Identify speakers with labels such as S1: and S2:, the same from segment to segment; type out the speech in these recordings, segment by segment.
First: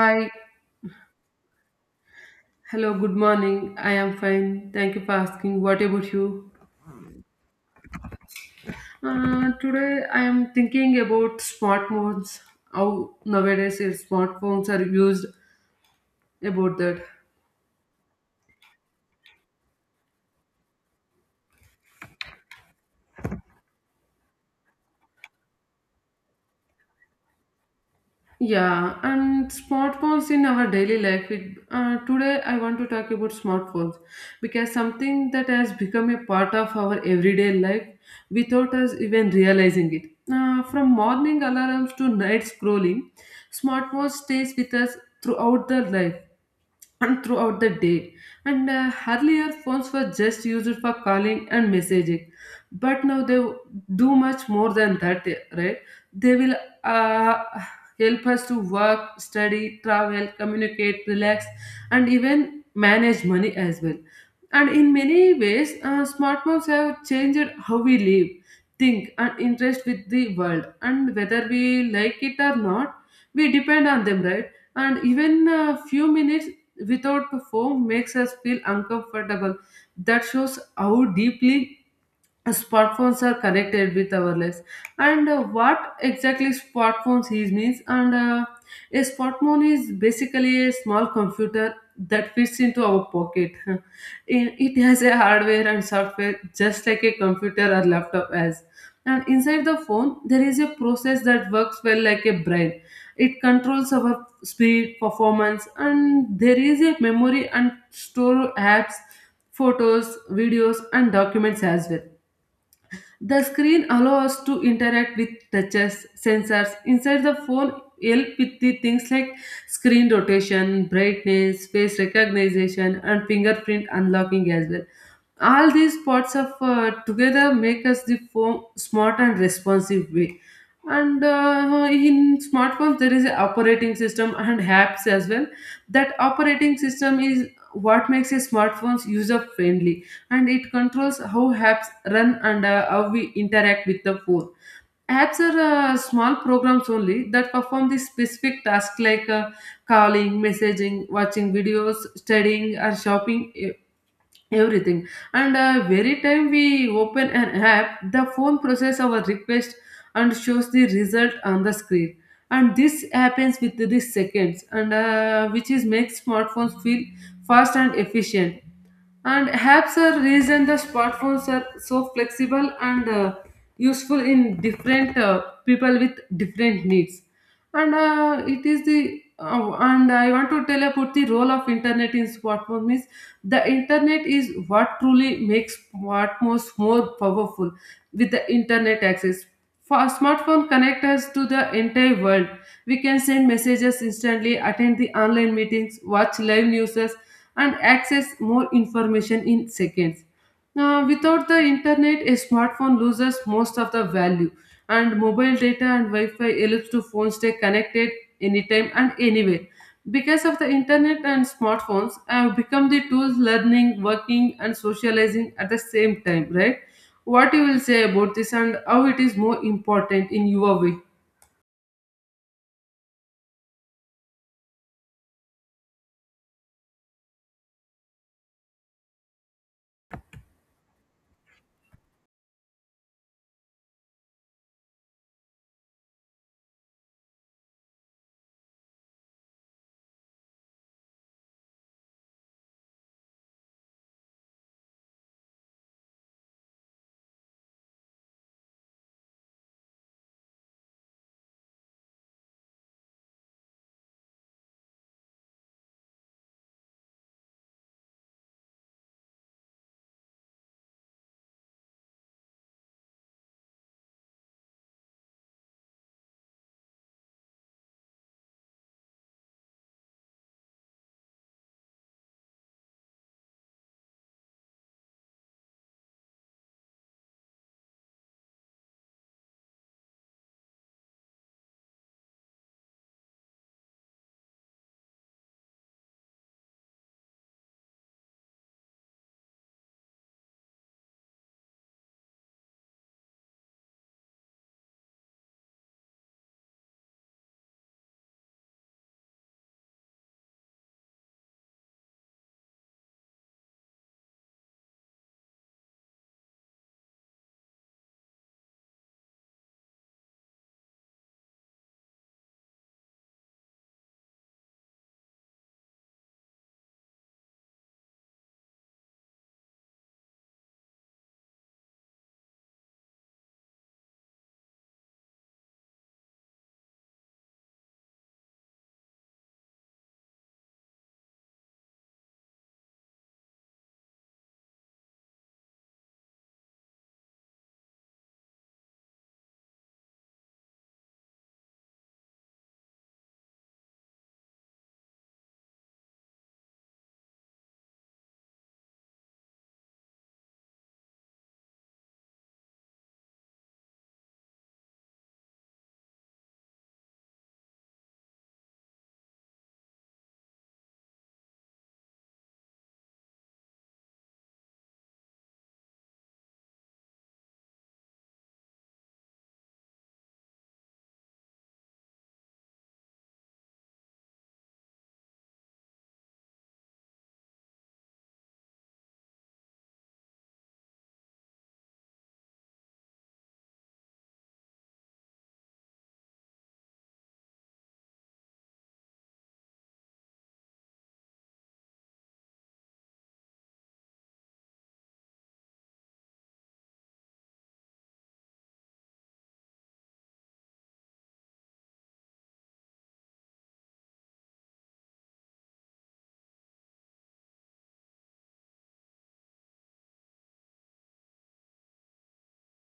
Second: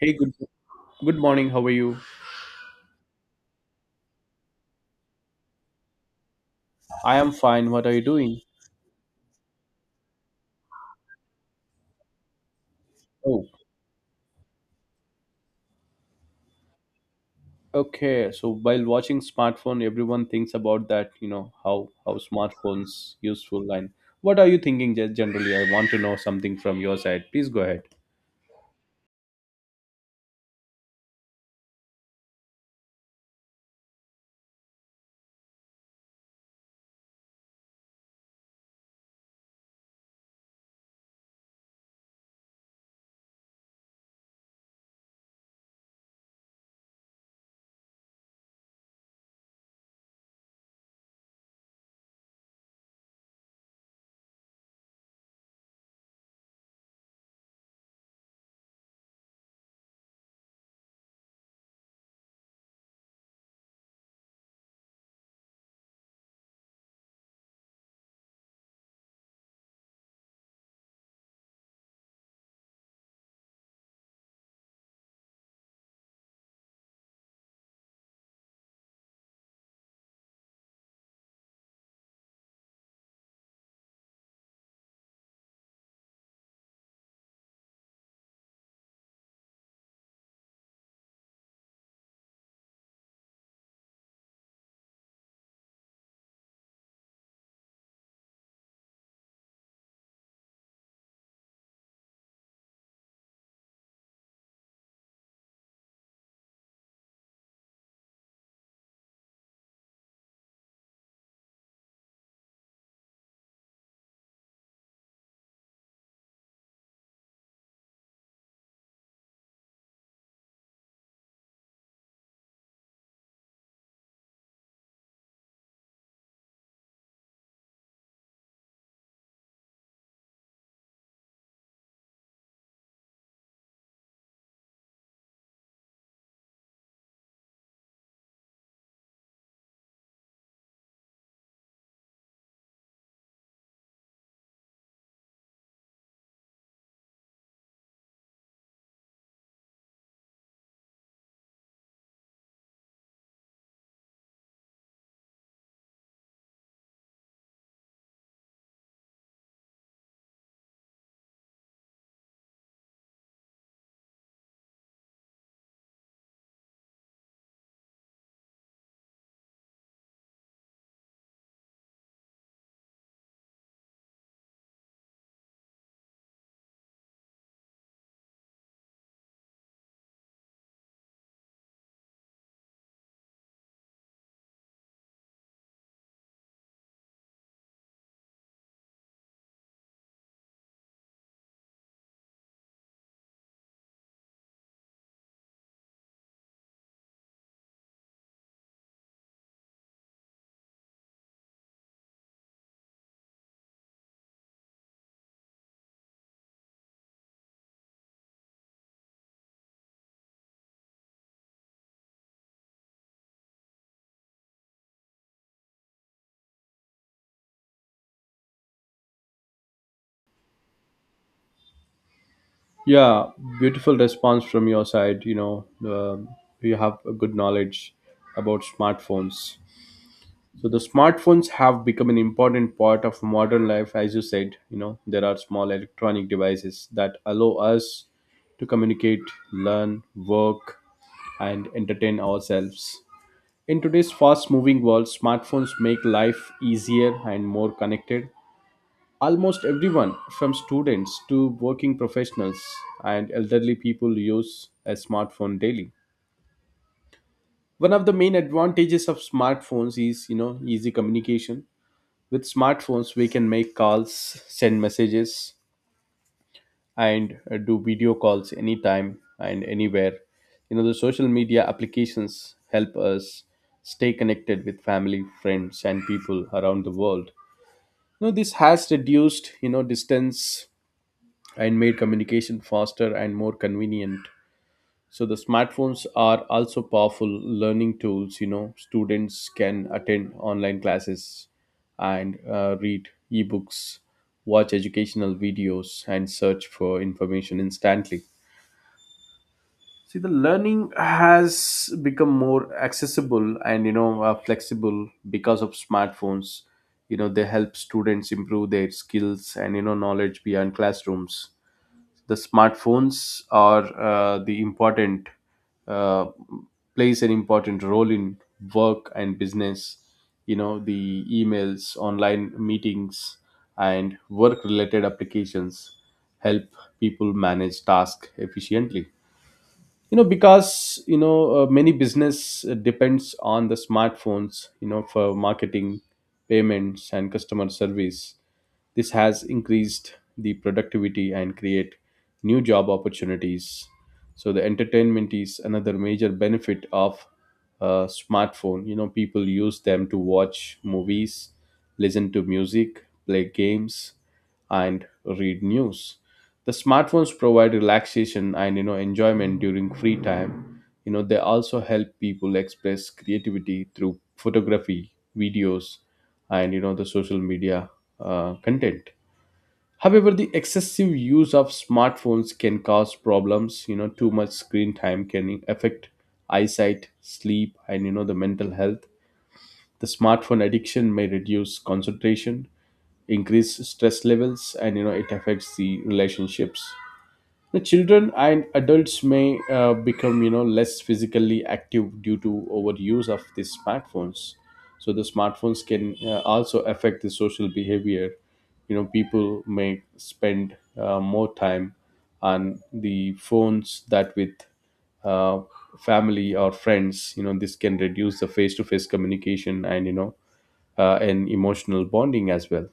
S1: Hey, good morning. How are you?
S2: hello, good morning. I am fine. Thank you for asking. What about you?
S1: I am fine. What are you doing?
S2: Today I am thinking about smartphones, how
S1: Oh,
S2: nowadays is smartphones are used about that.
S1: okay. So while watching smartphone, everyone thinks about that. You know how smartphones useful and what are you thinking generally? I want to know something from your side. Please go ahead.
S2: Yeah, and smartphones in our daily life. Today, I want to talk about smartphones because something that has become a part of our everyday life without us even realizing it. From morning alarms to night scrolling, smartphones stays with us throughout the life and throughout the day. And Earlier phones were just used for calling and messaging, but now they do much more than that, right? They will uh, help us to work, study, travel, communicate, relax, and even manage money as well. And in many ways, smartphones have changed how we live, think, and interest with the world. And whether we like it or not, we depend on them, right? And even a few minutes without foam makes us feel uncomfortable. That shows how deeply smartphones are connected with our lives and what exactly smartphones is means and a smartphone is basically a small computer that fits into our pocket. In- it has a hardware and software just like a computer or laptop has, and inside the phone there is a process that works well like a brain. It controls our speed performance, and there is a memory and store apps, photos, videos, and documents as well. The screen allows us to interact with touches, sensors. Inside the phone, help with the things like screen rotation, brightness, face recognition, and fingerprint unlocking as well. All these parts of together make us the form smart and responsive way. And In smartphones there is an operating system and apps as well. That operating system is what makes a smartphones user friendly, and it controls how apps run and how we interact with the phone. Apps are small programs only that perform the specific tasks like calling, messaging, watching videos, studying, or shopping, everything. And Very time we open an app, the phone process our request and shows the result on the screen, and this happens with the seconds, and which is makes smartphones feel fast and efficient. And apps are reason the smartphones are so flexible and useful in different people with different needs. And it is the and I want to tell about the role of internet in smartphone is the internet is what truly makes smartphones more powerful with the internet access. For a smartphone connect us to the entire world. We can send messages instantly, attend the online meetings, watch live news, and access more information in seconds. Now, without the internet, a smartphone loses most of the value, and mobile data and Wi Fi allows to phones stay connected anytime and anywhere. Because of the internet and smartphones, have become the tools learning, working, and socializing at the same time, right? What you will say about this and how it is more important in your way?
S1: Yeah, beautiful response from your side. Um you have a good knowledge about smartphones. So the smartphones have become an important part of modern life, as you said. You know, there are small electronic devices that allow us to communicate, learn, work, and entertain ourselves. In today's fast moving world, smartphones make life easier and more connected. Almost everyone, from students to working professionals and elderly people, use a smartphone daily. One of the main advantages of smartphones is, you know, easy communication. With smartphones, we can make calls, send messages, and do video calls anytime and anywhere. You know, the social media applications help us stay connected with family, friends, and people around the world. You know, this has reduced, you know, distance and made communication faster and more convenient. So the smartphones are also powerful learning tools. You know, students can attend online classes and read ebooks, watch educational videos, and search for information instantly. See, the learning has become more accessible and flexible because of smartphones. You know, they help students improve their skills and you know knowledge beyond classrooms. The smartphones are the important uh, plays an important role in work and business. You know, the emails, online meetings, and work related applications help people manage tasks efficiently. You know, because many business depends on the smartphones, you know, for marketing, payments, and customer service. This has increased the productivity and create new job opportunities. So the entertainment is another major benefit of smartphone. You know, people use them to watch movies, listen to music, play games, and read news. The smartphones provide relaxation and you know enjoyment during free time. You know, they also help people express creativity through photography, videos, and you know the social media content. However, the excessive use of smartphones can cause problems. You know, too much screen time can affect eyesight, sleep, and you know the mental health. The smartphone addiction may reduce concentration, increase stress levels, and you know it affects the relationships. The children and adults may become you know less physically active due to overuse of these smartphones. So the smartphones can also affect the social behavior. You know, people may spend more time on the phones that with uh, family or friends. You know, this can reduce the face-to-face communication and and emotional bonding as well.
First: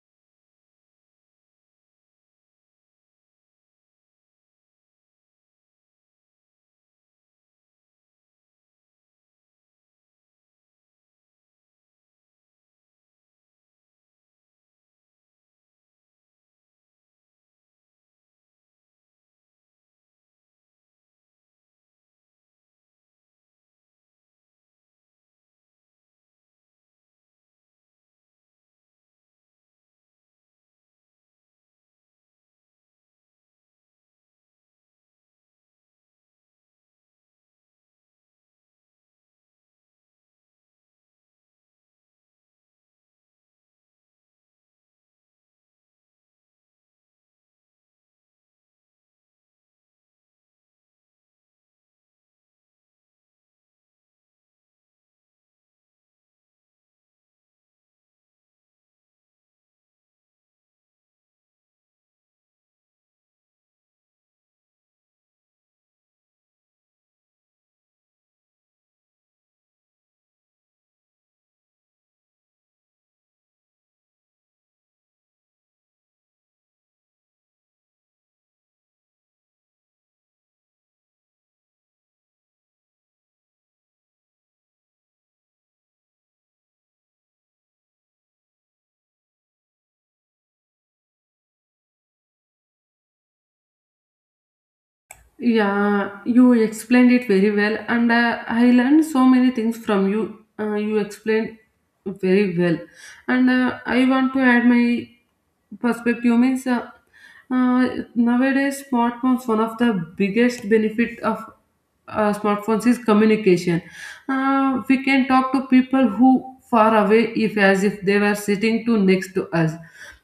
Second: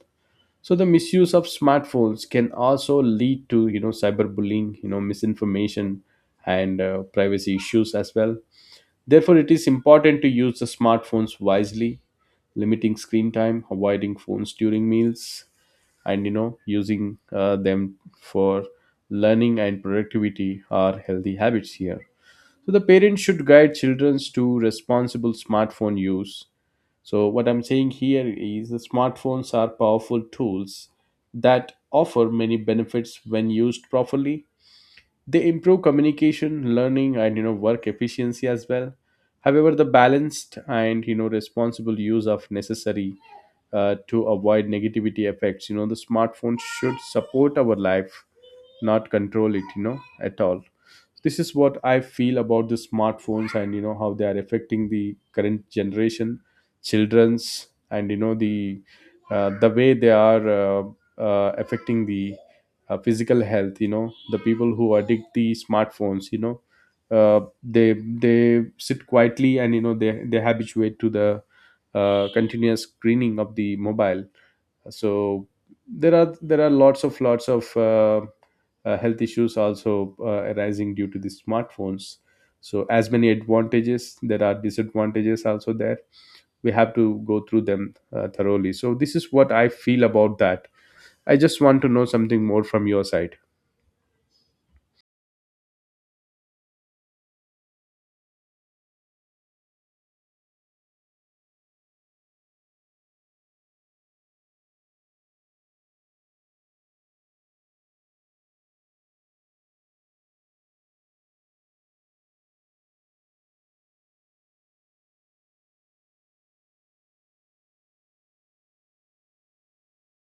S1: So the misuse of smartphones can also lead to you know cyberbullying, you know misinformation, and privacy issues as well. Therefore, it is important to use the smartphones wisely, limiting screen time, avoiding phones during meals, and you know using them for learning and productivity are healthy habits here. So the parents should guide children to responsible smartphone use. So, what I'm saying here is the smartphones are powerful tools that offer many benefits when used properly. They improve communication, learning, and you know work efficiency as well. However, the balanced and you know responsible use of necessary to avoid negativity effects. You know, the smartphone should support our life, not control it. You know, at all, this is what I feel about the smartphones and you know how they are affecting the current generation, children's and you know the way they are affecting the physical health. You know, the people who addict the smartphones, they sit quietly and you know they habituate to the continuous screening of the mobile. So there are lots of health issues also arising due to the smartphones. So as many advantages, there are disadvantages also there. We have to go through them thoroughly. So this is what I feel about that. I just want to know something more from your side.
S2: Yeah, you explained it very well, and I learned so many things from you. You explained very well, and I want to add my perspective means uh, nowadays smartphones one of the biggest benefit of smartphones is communication. We can talk to people who far away if as if they were sitting to next to us.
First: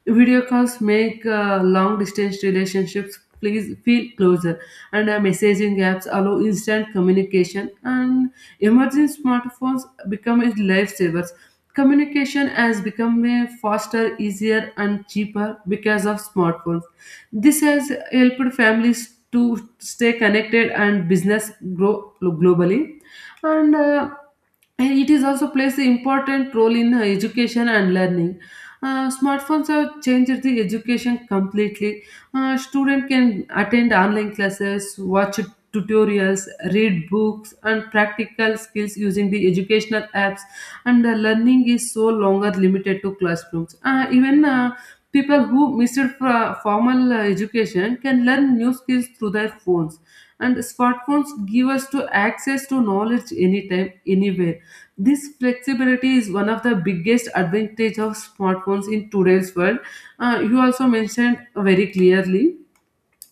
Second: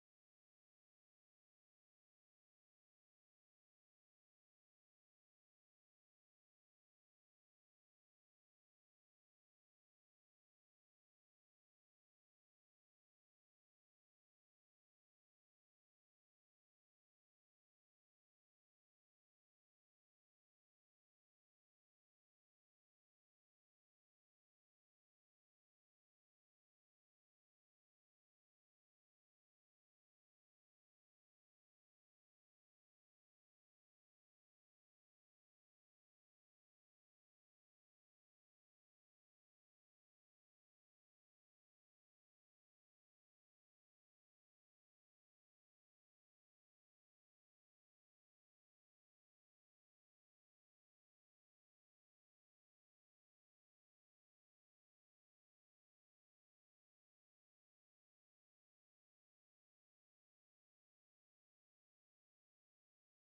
S2: Video calls make long distance relationships please feel closer, and messaging apps allow instant communication, and emerging smartphones become as lifesavers. Communication has become a faster, easier, and cheaper because of smartphones. This has helped families to stay connected and business grow glo- globally. And uh, and it is also plays an important role in education and learning. Smartphones have changed the education completely. Student can attend online classes, watch tutorials, read books, and practical skills using the educational apps. And the learning is so longer limited to classrooms. Even People who missed fro- formal education can learn new skills through their phones, and smartphones give us to access to knowledge anytime anywhere. This flexibility is one of the biggest advantage of smartphones in today's world. Uh, you also mentioned very clearly,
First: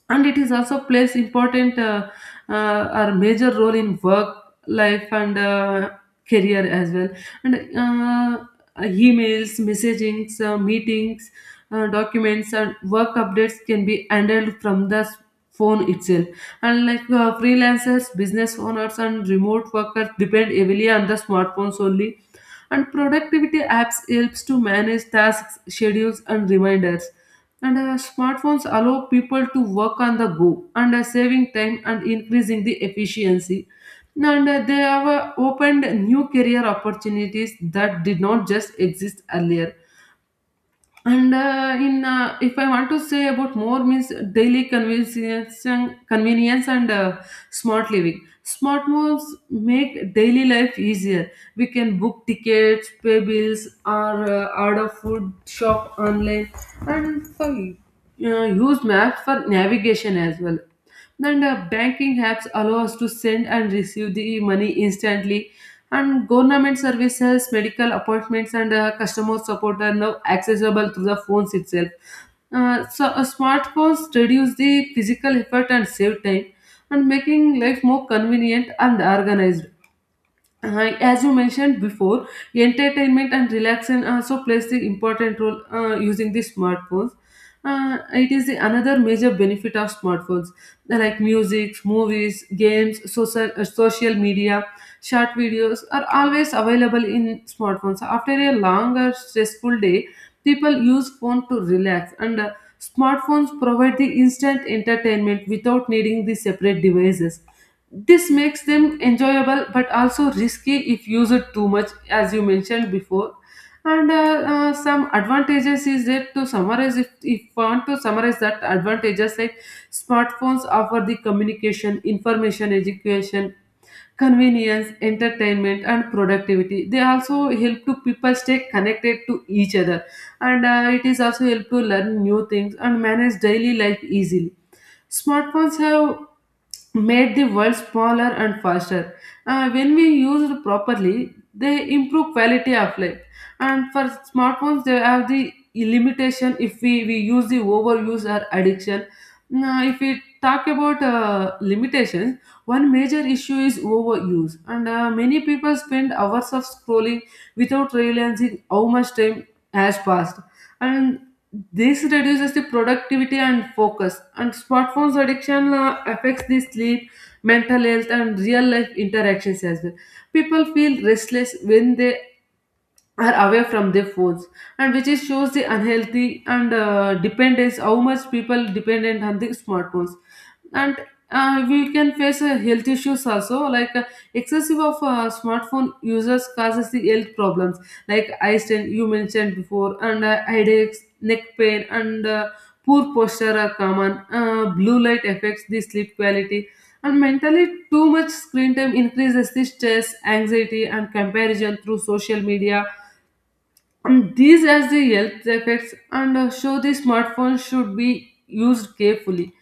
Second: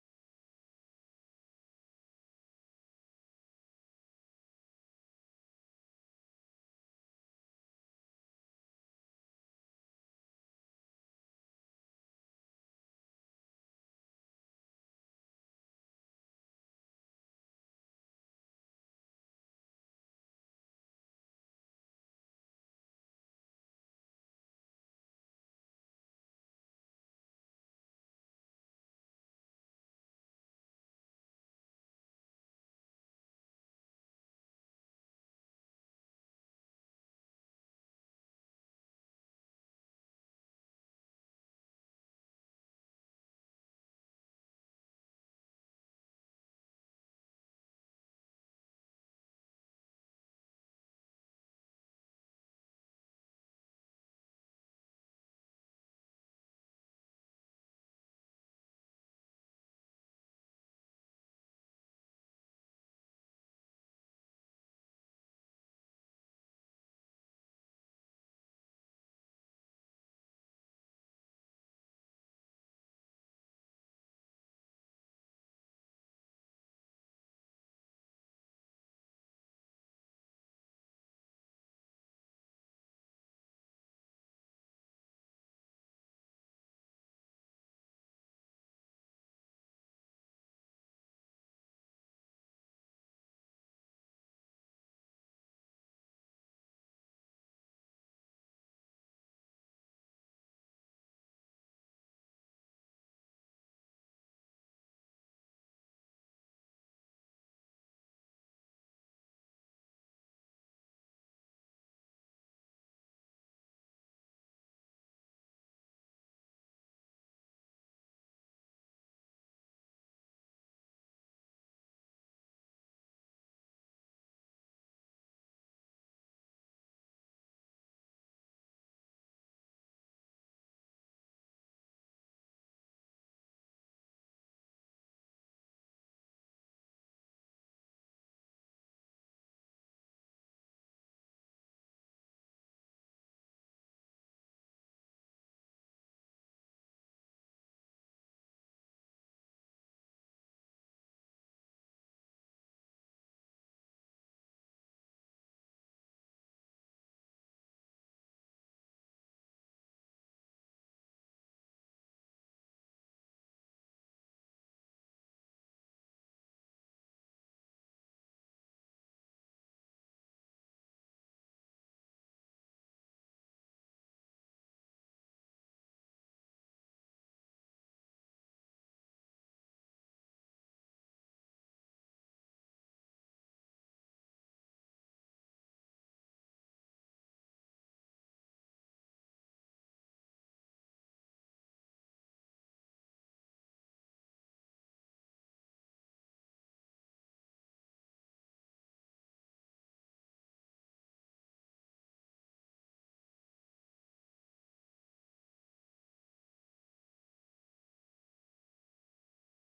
S2: and it is also plays important or major role in work life and career as well. And Emails, messagings, meetings, documents and work updates can be handled from the s- phone itself, and like freelancers, business owners, and remote workers depend heavily on the smartphones only. And productivity apps helps to manage tasks, schedules, and reminders, and smartphones allow people to work on the go, and saving time and increasing the efficiency. And They have opened new career opportunities that did not just exist earlier. And in If I want to say about more means daily convenience, convenience and smart living. Smartphones make daily life easier. We can book tickets, pay bills, or order food, shop online, and for use maps for navigation as well. And Banking apps allow us to send and receive the money instantly. And government services, medical appointments, and customer support are now accessible through the phones itself. Smartphones reduce the physical effort and save time, and making life more convenient and organized. As you mentioned before, entertainment and relaxation also plays the important role using the smartphones. It is the another major benefit of smartphones, like music, movies, games, social media, short videos are always available in smartphones. After a long or stressful day, people use phone to relax, and smartphones provide the instant entertainment without needing the separate devices. This makes them enjoyable but also risky if used too much, as you mentioned before. And Some advantages is that to summarize, if I want to summarize that advantages, like smartphones offer the communication, information, education, convenience, entertainment, and productivity. They also help to people stay connected to each other, and it is also help to learn new things and manage daily life easily. Smartphones have made the world smaller and faster. When we used properly, they improve quality of life. And for smartphones, they have the limitation if we use the overuse or addiction. Now, if we talk about limitations, one major issue is overuse, and many people spend hours of scrolling without realizing how much time has passed. And this reduces the productivity and focus, and smartphones addiction affects the sleep, mental health, and real life interactions as well. People feel restless when they are away from their phones, and which is shows the unhealthy and dependence how much people dependent on the smartphones. And We can face health issues also like excessive of smartphone users causes the health problems like eye strain, you mentioned before, and headaches, neck pain, and poor posture are common. Uh, blue light affects the sleep quality, and mentally too much screen time increases the stress, anxiety, and comparison through social media. These as the health effects, and show the smartphone should be used carefully.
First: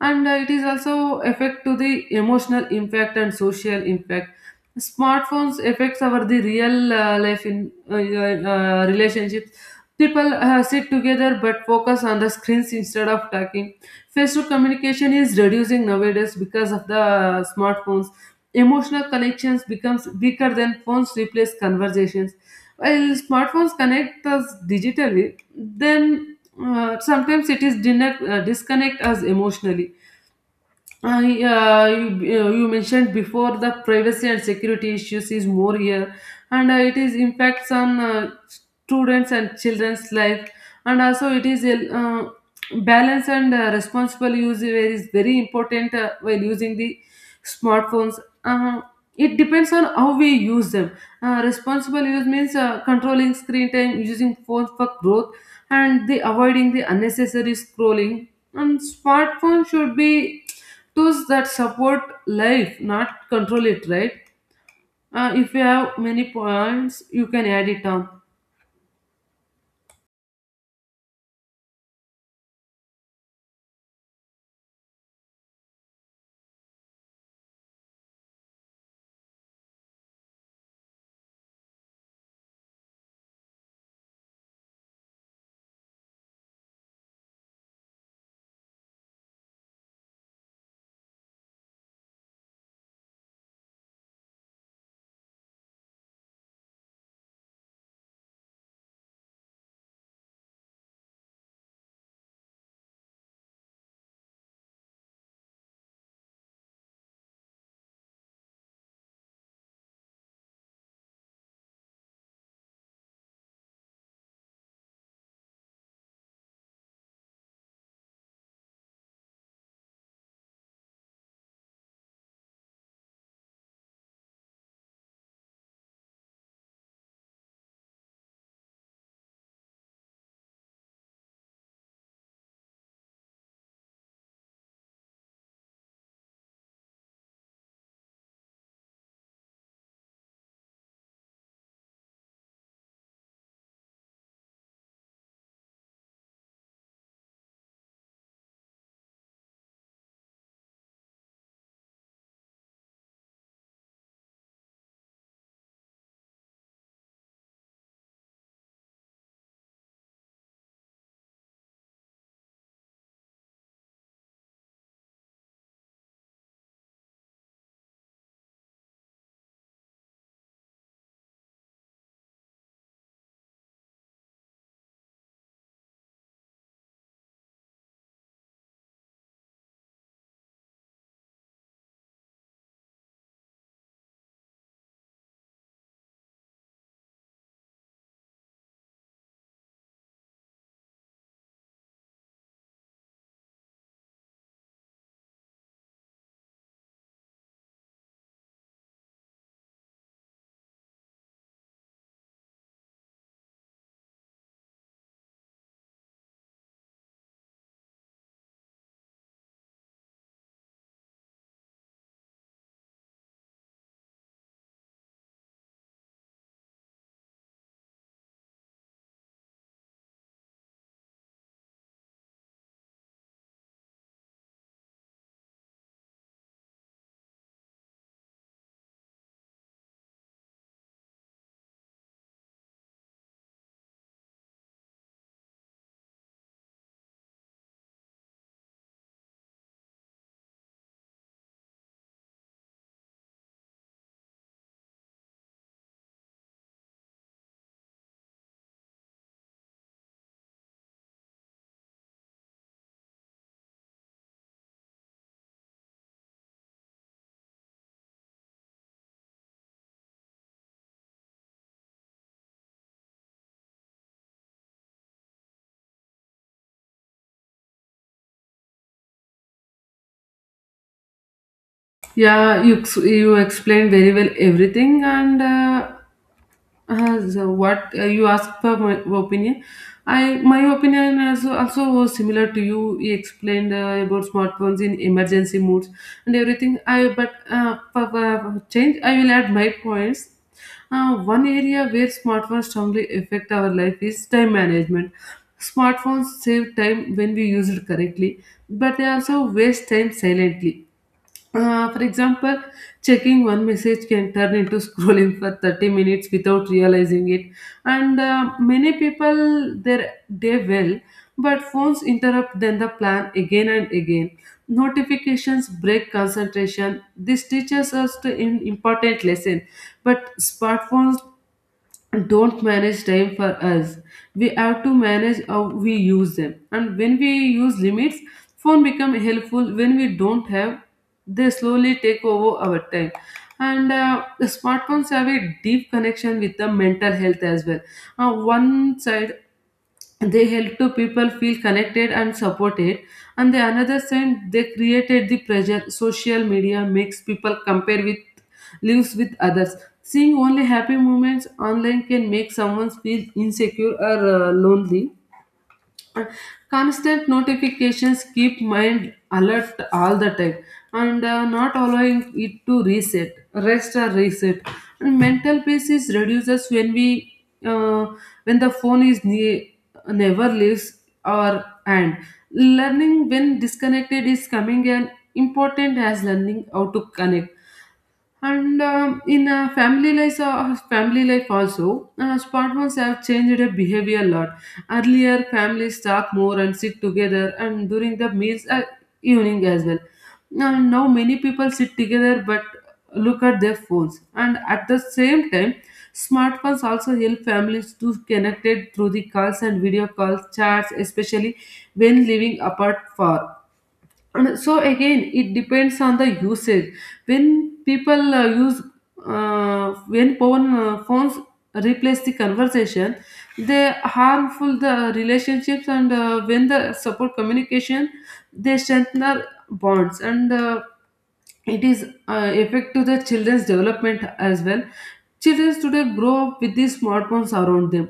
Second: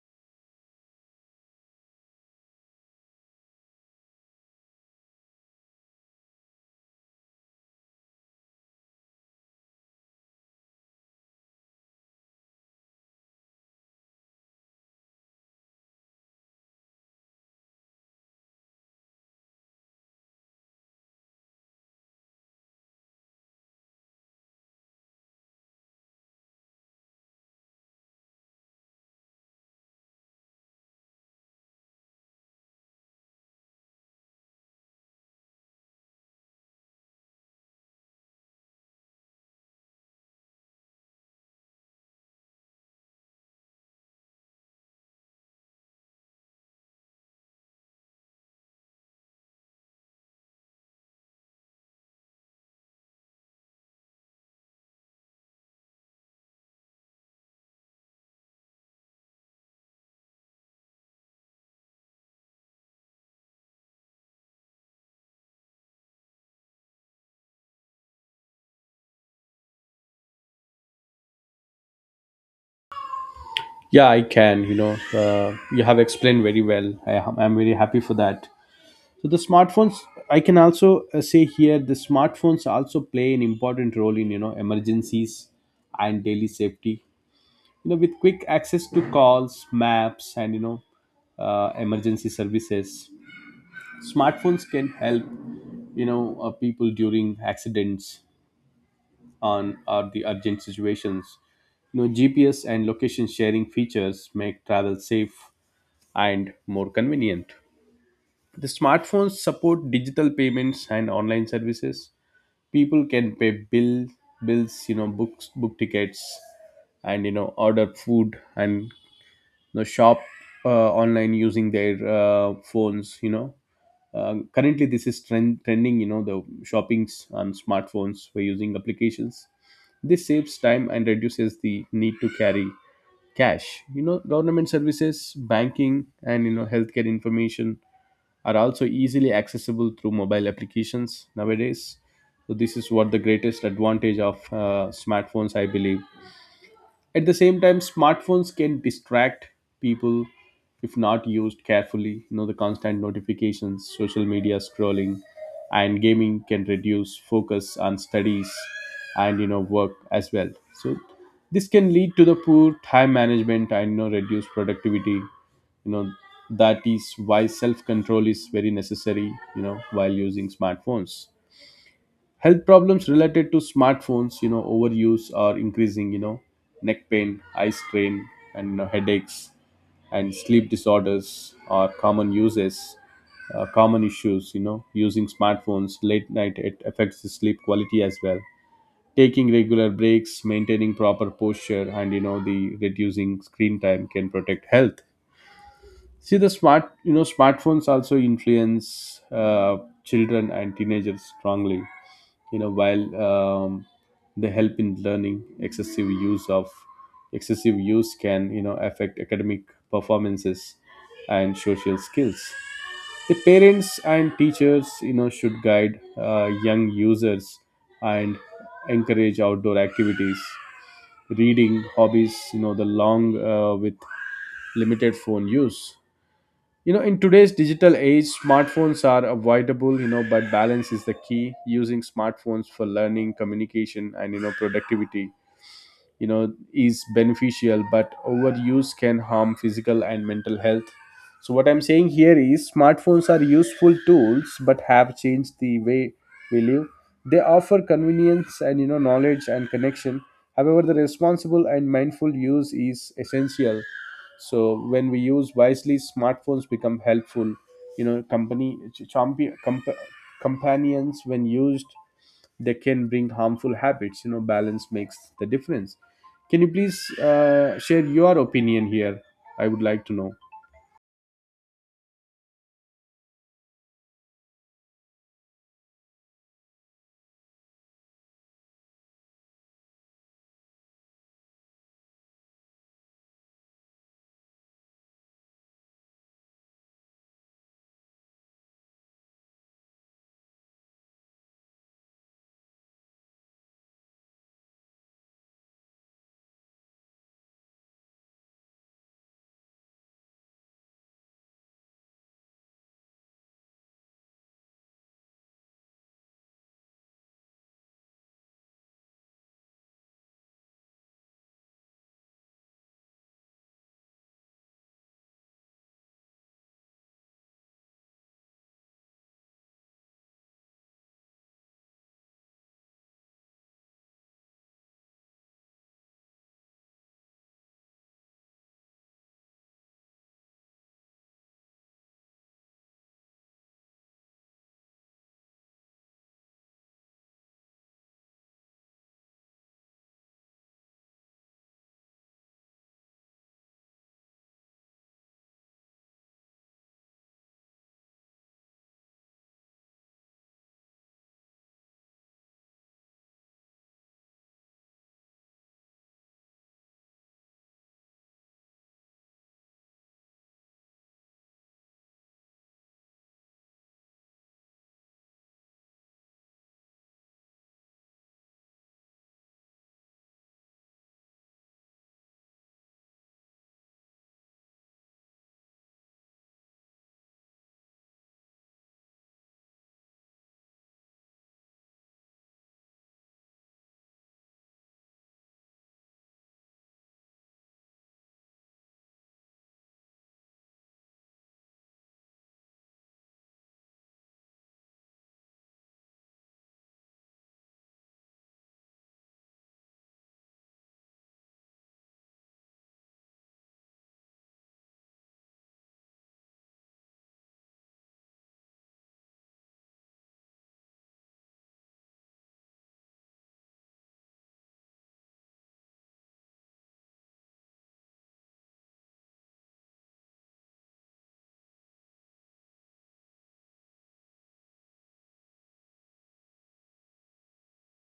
S2: And It is also affect to the emotional impact and social impact. Smartphones affects our the real life in relationships. People sit together but focus on the screens instead of talking. Face-to communication is reducing nowadays because of the smartphones. Emotional connections becomes weaker than phones replace conversations while smartphones connect us digitally, then sometimes it is dinner, disconnect us emotionally. Yeah, you mentioned before the privacy and security issues is more here, and it is impacts on students and children's life, and also it is a balance and responsible use where is very important while using the smartphones. Uh, it depends on how we use them. Responsible use means controlling screen time, using phones for growth, and the avoiding the unnecessary scrolling. And smartphone should be tools that support life, not control it, right? If you have many points, you can add it on.
S1: Yeah, I can, you know, you have explained very well. I'm very happy for that. So the smartphones, I can also say here, the smartphones also play an important role in you know emergencies and daily safety. You know, with quick access to calls, maps, and emergency services, smartphones can help people during accidents on or the urgent situations. You know, GPS and location sharing features make travel safe and more convenient. The smartphones support digital payments and online services. People can pay bills, you know, book tickets and you know order food and you know shop online using their phones. You know, currently this is trending, you know, the shoppings on smartphones we using applications. This saves time and reduces the need to carry cash. You know, government services, banking, and you know healthcare information are also easily accessible through mobile applications nowadays. So this is what the greatest advantage of smartphones, I believe. At the same time, smartphones can distract people if not used carefully. You know, the constant notifications, social media scrolling, and gaming can reduce focus on studies and you know work as well. So this can lead to the poor time management and you know reduced productivity. You know, that is why self control is very necessary. You know, while using smartphones, health problems related to smartphones you know overuse are increasing. You know, neck pain, eye strain, and you know headaches and sleep disorders are common issues. You know, using smartphones late night, it affects the sleep quality as well. Taking regular breaks, maintaining proper posture, and you know the reducing screen time can protect health. See, the smartphones also influence children and teenagers strongly. You know, while they help in learning, excessive use can you know affect academic performances and social skills. The parents and teachers, you know, should guide young users and encourage outdoor activities, reading hobbies, you know, the long with limited phone use. You know, in today's digital age, smartphones are avoidable, you know, but balance is the key. Using smartphones for learning, communication, and, you know, productivity you know is beneficial, but overuse can harm physical and mental health. So what I'm saying here is smartphones are useful tools but have changed the way we live. They offer convenience and you know knowledge and connection. However, the responsible and mindful use is essential. So when we use wisely, smartphones become helpful. You know, company ch- champi- comp- companions. When used, they can bring harmful habits. You know, balance makes the difference. Can you please share your opinion here? I would like to know.
S2: Yeah, you explained very well everything, and so what you asked for my opinion, I my opinion also, also was similar to you. You explained about smartphones in emergency modes and everything. I But for change I will add my points. One area where smartphones strongly affect our life is time management. Smartphones save time when we use it correctly, but they also waste time silently. For example, checking one message can turn into scrolling for 30 minutes without realizing it. And many people their day well, but phones interrupt then the plan again and again. Notifications break concentration. This teaches us to an important lesson, but smartphones don't manage time for us. We have to manage how we use them, and when we use limits, phone become helpful. When we don't have, they slowly take over our time. And the smartphones have a deep connection with the mental health as well. One side, they help to people feel connected and supported, and the another side, they created the pressure. Social media makes people compare with lives with others. Seeing only happy moments online can make someone feel insecure or lonely. Constant notifications keep mind alert all the time, and not allowing it to reset, rest or reset, and mental peace is reduces when we uh, when the never leaves our hand. Learning when disconnected is coming an important as learning how to connect. And in family life also, smartphones have changed their behavior a lot. Earlier families talk more and sit together and during the meals, evening as well. Now many people sit together but look at their phones. And at the same time, smartphones also help families to connected through the calls and video calls chats, especially when living apart far. And so again, it depends on the usage. When people use, when phone, phones replace the conversation, they harmful the relationships. And when the support communication, they strengthen the bonds. And it is effect to the children's development as well. Children today grow up with these smartphones around them.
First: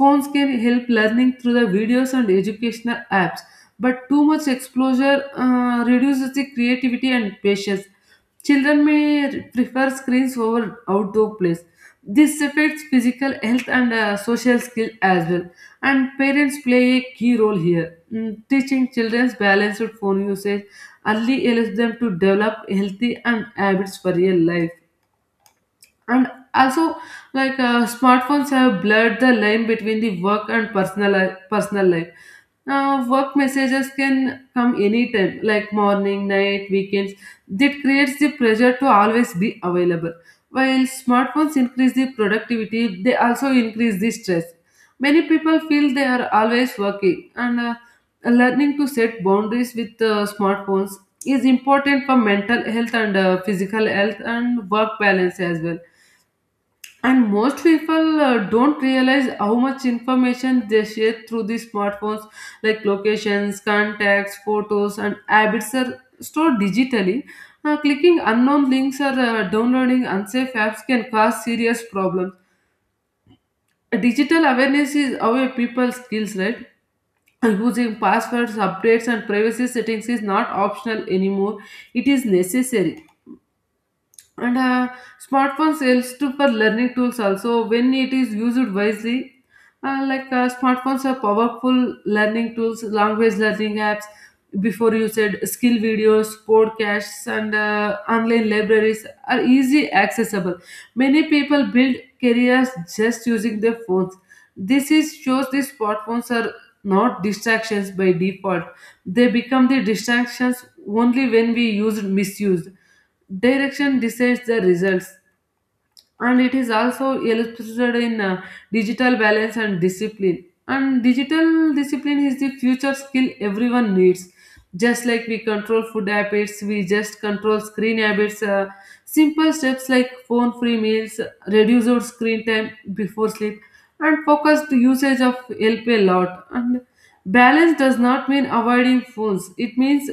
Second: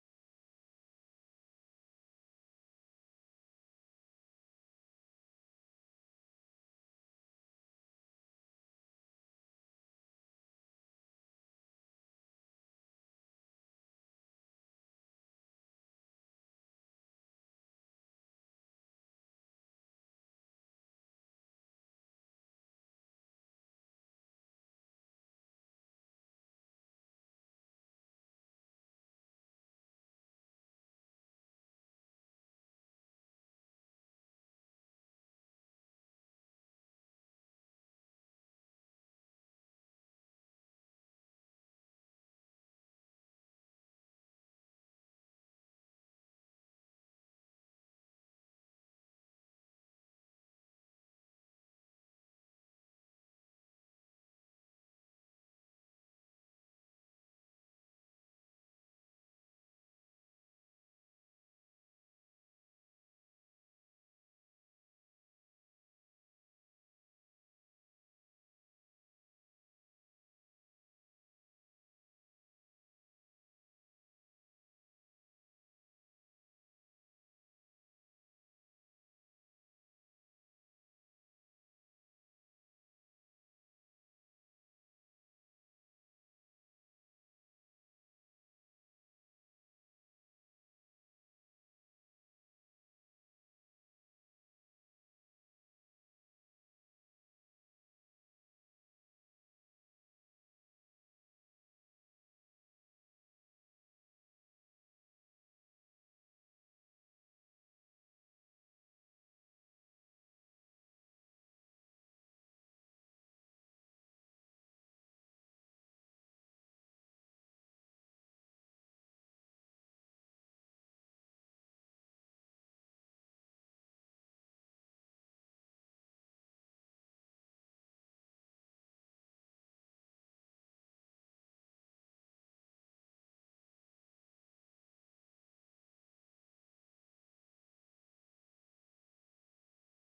S2: Phones can help learning through the videos and educational apps, but too much exposure reduces the creativity and patience. Children may prefer screens over outdoor plays. This affects physical health and social skill as well. And parents play a key role here. Mm, teaching children balanced phone usage early allows them to develop healthy and habits for real life. And also, like, smartphones have blurred the line between the work and personal life. Work messages can come anytime, like morning, night, weekends. That creates the pressure to always be available. While smartphones increase the productivity, they also increase the stress. Many people feel they are always working. And learning to set boundaries with smartphones is important for mental health and physical health and work balance as well. And most people don't realize how much information they share through these smartphones, like locations, contacts, photos and habits are stored digitally. Clicking unknown links or downloading unsafe apps can cause serious problems. Digital awareness is our people's skills, right? Using passwords, updates and privacy settings is not optional anymore, it is necessary. And smartphone sales to for learning tools also when it is used wisely. Like, smartphones are powerful learning tools. Language learning apps, before you said, skill videos, podcasts and online libraries are easy accessible. Many people build careers just using their phones. This is shows these smartphones are not distractions by default. They become the distractions only when we use misused. Direction decides the results, and it is also illustrated in digital balance and discipline. And digital discipline is the future skill everyone needs. Just like we control food habits, we just control screen habits. Simple steps like phone free meals, reduce our screen time before sleep, and focused usage of help a lot. And balance does not mean avoiding phones, it means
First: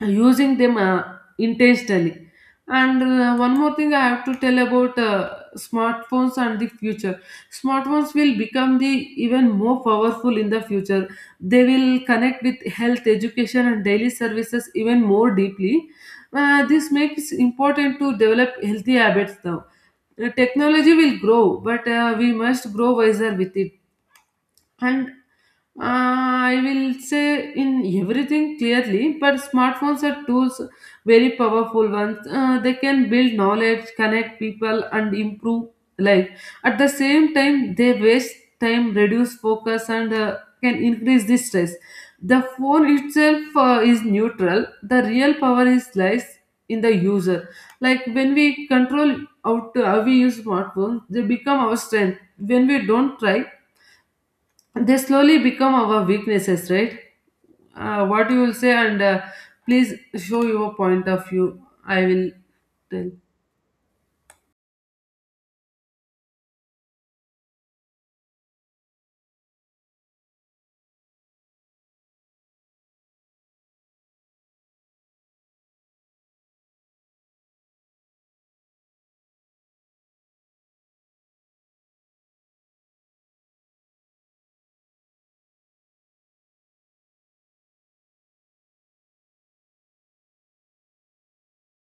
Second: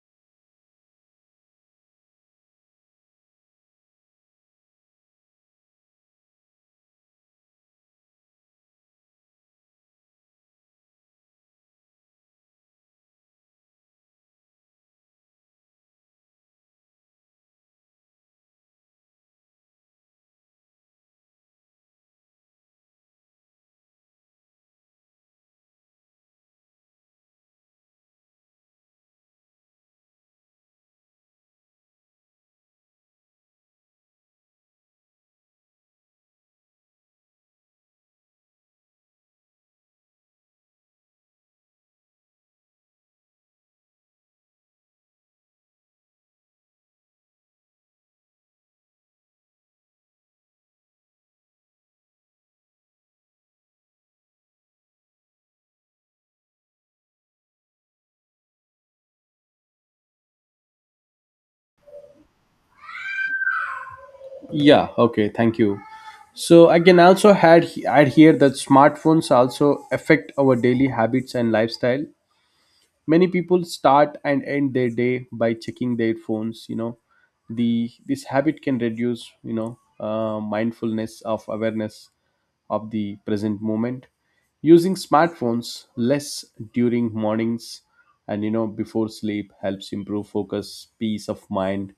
S2: using them intentionally. And one more thing I have to tell about smartphones and the future. Smartphones will become the even more powerful in the future. They will connect with health, education and daily services even more deeply. This makes important to develop healthy habits now. Technology will grow, but we must grow wiser with it. And I will say in everything clearly, but smartphones are tools, very powerful ones. They can build knowledge, connect people, and improve life. At the same time, they waste time, reduce focus, and can increase the stress. The phone itself is neutral. The real power is lies in the user. Like when we control out how we use smartphones, they become our strength. When we don't try, they slowly become our weaknesses, right? What you will say? And please show your point of view. I will tell.
S1: Yeah, okay, thank you. So I can also add here that smartphones also affect our daily habits and lifestyle. Many people start and end their day by checking their phones. You know, the this habit can reduce mindfulness of awareness of the present moment. Using smartphones less during mornings and you know before sleep helps improve focus, peace of mind,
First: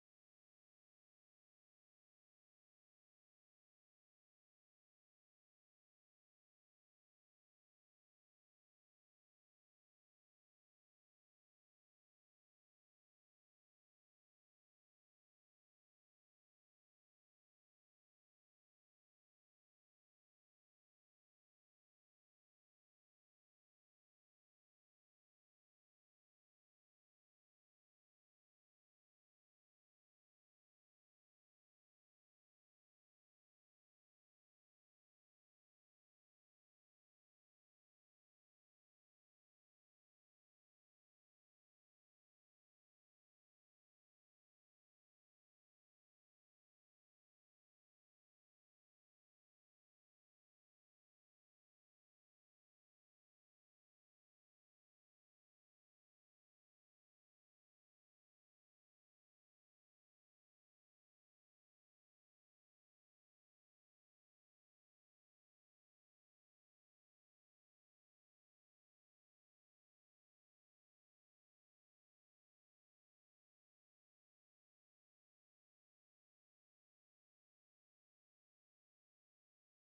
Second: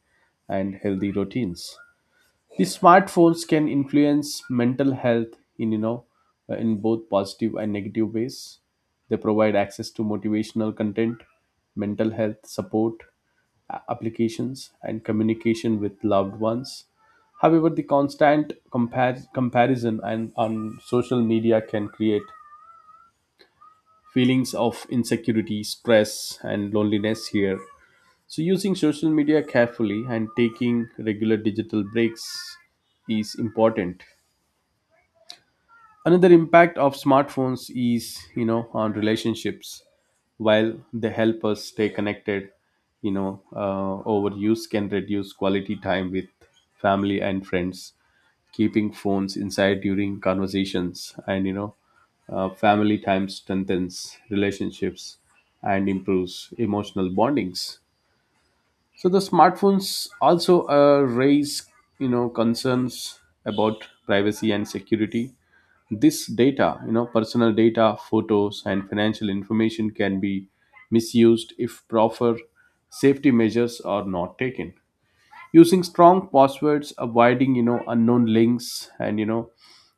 S1: and healthy routines. The smartphones can influence mental health in in both positive and negative ways. They provide access to motivational content, mental health support, applications, and communication with loved ones. However, the comparison and on social media can create feelings of insecurity, stress, and loneliness here. So using social media carefully and taking regular digital breaks is important. Another impact of smartphones is you know on relationships. While they help us stay connected, you know, overuse can reduce quality time with family and friends. Keeping phones inside during conversations and family time strengthens relationships and improves emotional bondings. So the smartphones also raise, you know, concerns about privacy and security. This data, you know, personal data, photos, and financial information can be misused if proper safety measures are not taken. Using strong passwords, avoiding, you know, unknown links, and you know,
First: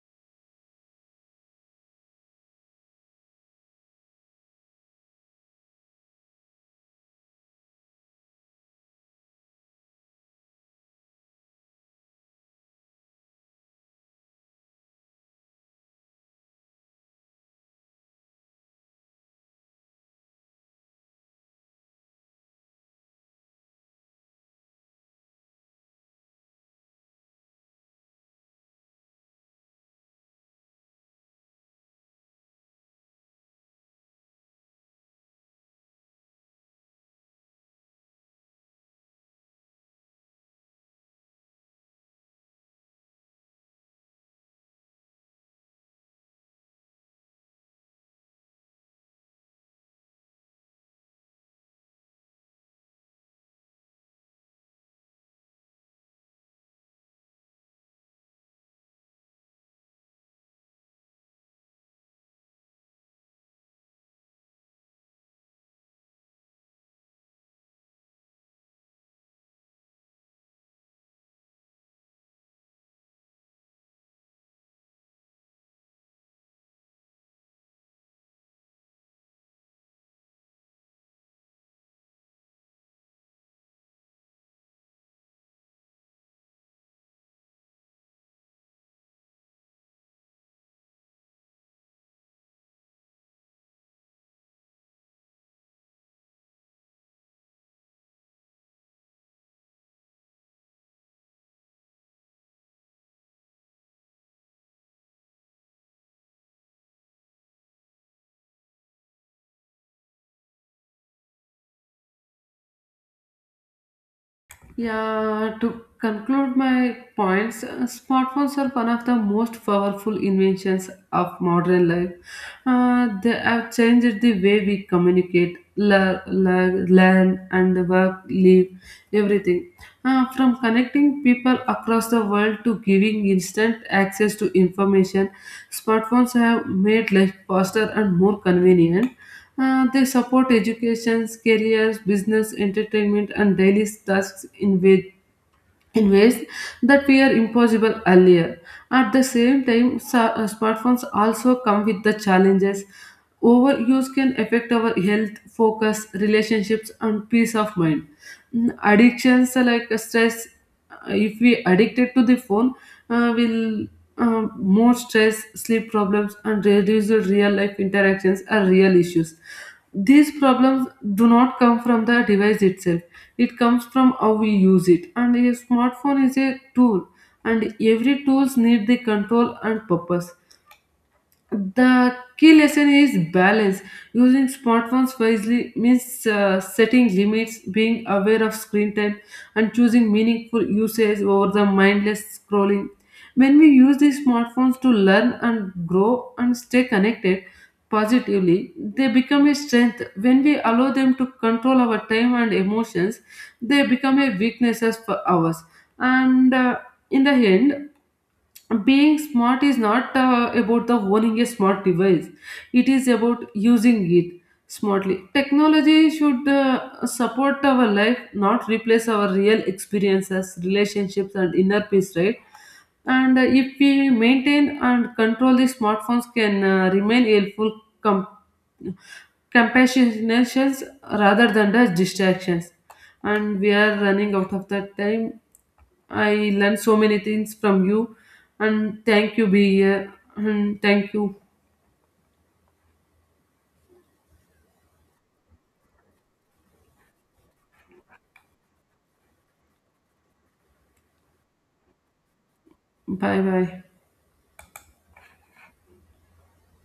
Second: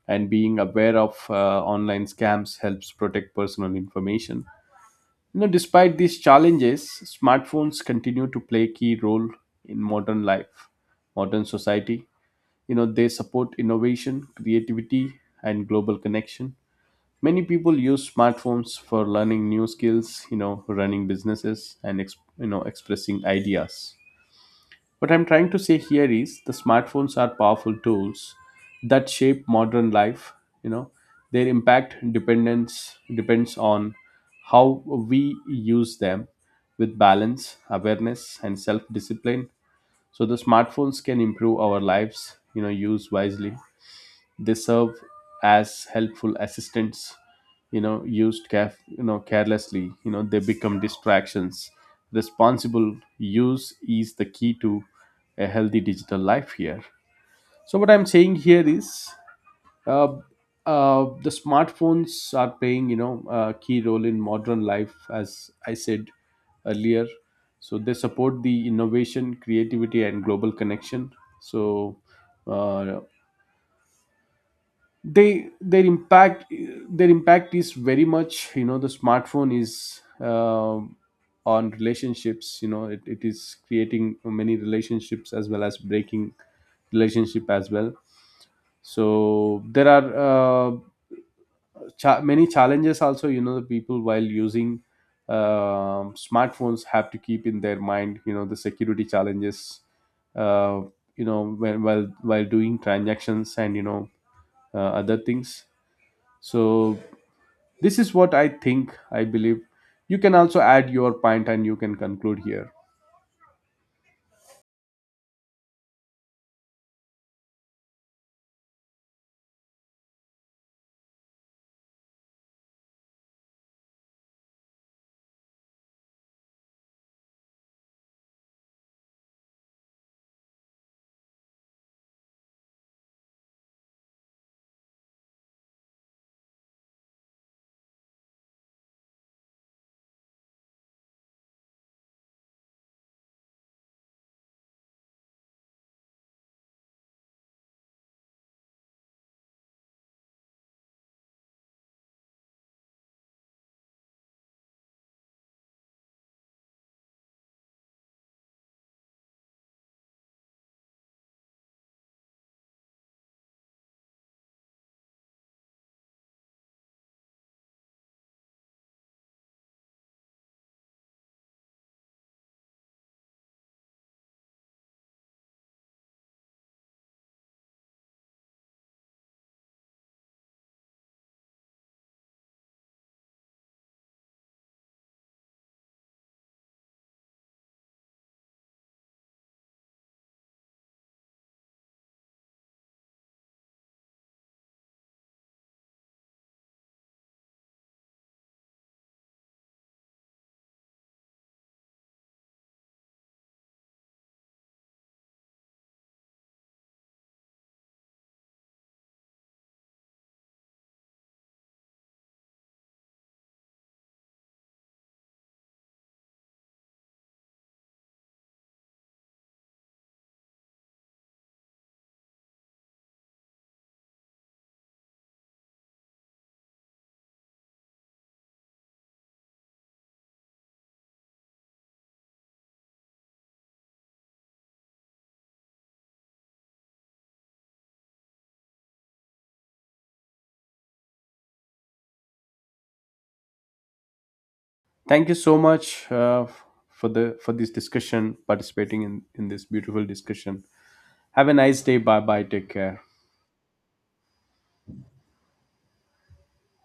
S1: and being aware of online scams helps protect personal information. You know, despite these challenges, smartphones continue to play a key role in modern life, modern society. You know, they support innovation, creativity, and global connection. Many people use smartphones for learning new skills, you know, running businesses and you know, expressing ideas. What I'm trying to say here is the smartphones are powerful tools that shape modern life. You know, their impact dependence depends on how we use them with balance, awareness, and self-discipline. So the smartphones can improve our lives. You know, use wisely, they serve as helpful assistants. You know, used you know carelessly, you know, they become distractions. Responsible use is the key to a healthy digital life here. So what I'm saying here is uh, the smartphones are playing you know a key role in modern life, as I said earlier. So they support the innovation, creativity, and global connection. So, uh, they their impact is very much. You know, the smartphone is on relationships. You know, it is creating many relationships as well as breaking relationship as well. So there are many challenges also. You know, the people while using smartphones have to keep in their mind, you know, the security challenges. uh, you know, while doing transactions and you know other things. So this is what I think, I believe. You can also add your point and you can conclude here.
S2: Yeah, to conclude my points, smartphones are one of the most powerful inventions of modern life. Uh, they have changed the way we communicate, learn and work, live, everything. From connecting people across the world to giving instant access to information, smartphones have made life faster and more convenient. They support education, careers, business, entertainment, and daily tasks in ways that were impossible earlier. At the same time, smartphones also come with the challenges. Overuse can affect our health, focus, relationships, and peace of mind. Mm, addictions like stress, if we addicted to the phone, will more stress, sleep problems, and reduced real life interactions are real issues. These problems do not come from the device itself, it comes from how we use it. And a smartphone is a tool, and every tools need the control and purpose. The key lesson is balance. Using smartphones wisely means setting limits, being aware of screen time, and choosing meaningful usage over the mindless scrolling. When we use these smartphones to learn and grow and stay connected positively, they become a strength. When we allow them to control our time and emotions, they become a weaknesses for ours. And in the end, being smart is not about the owning a smart device, it is about using it smartly. Technology should support our life, not replace our real experiences, relationships and inner peace, right? And if we maintain and control, the smartphones can remain helpful, compassionations rather than the distractions. And we are running out of the time. I learned so many things from you, and thank you be here, and thank you.
S1: Thank you so much for the for this discussion, participating in this beautiful discussion. Have a nice day. Bye bye. Take care.
S2: Bye bye.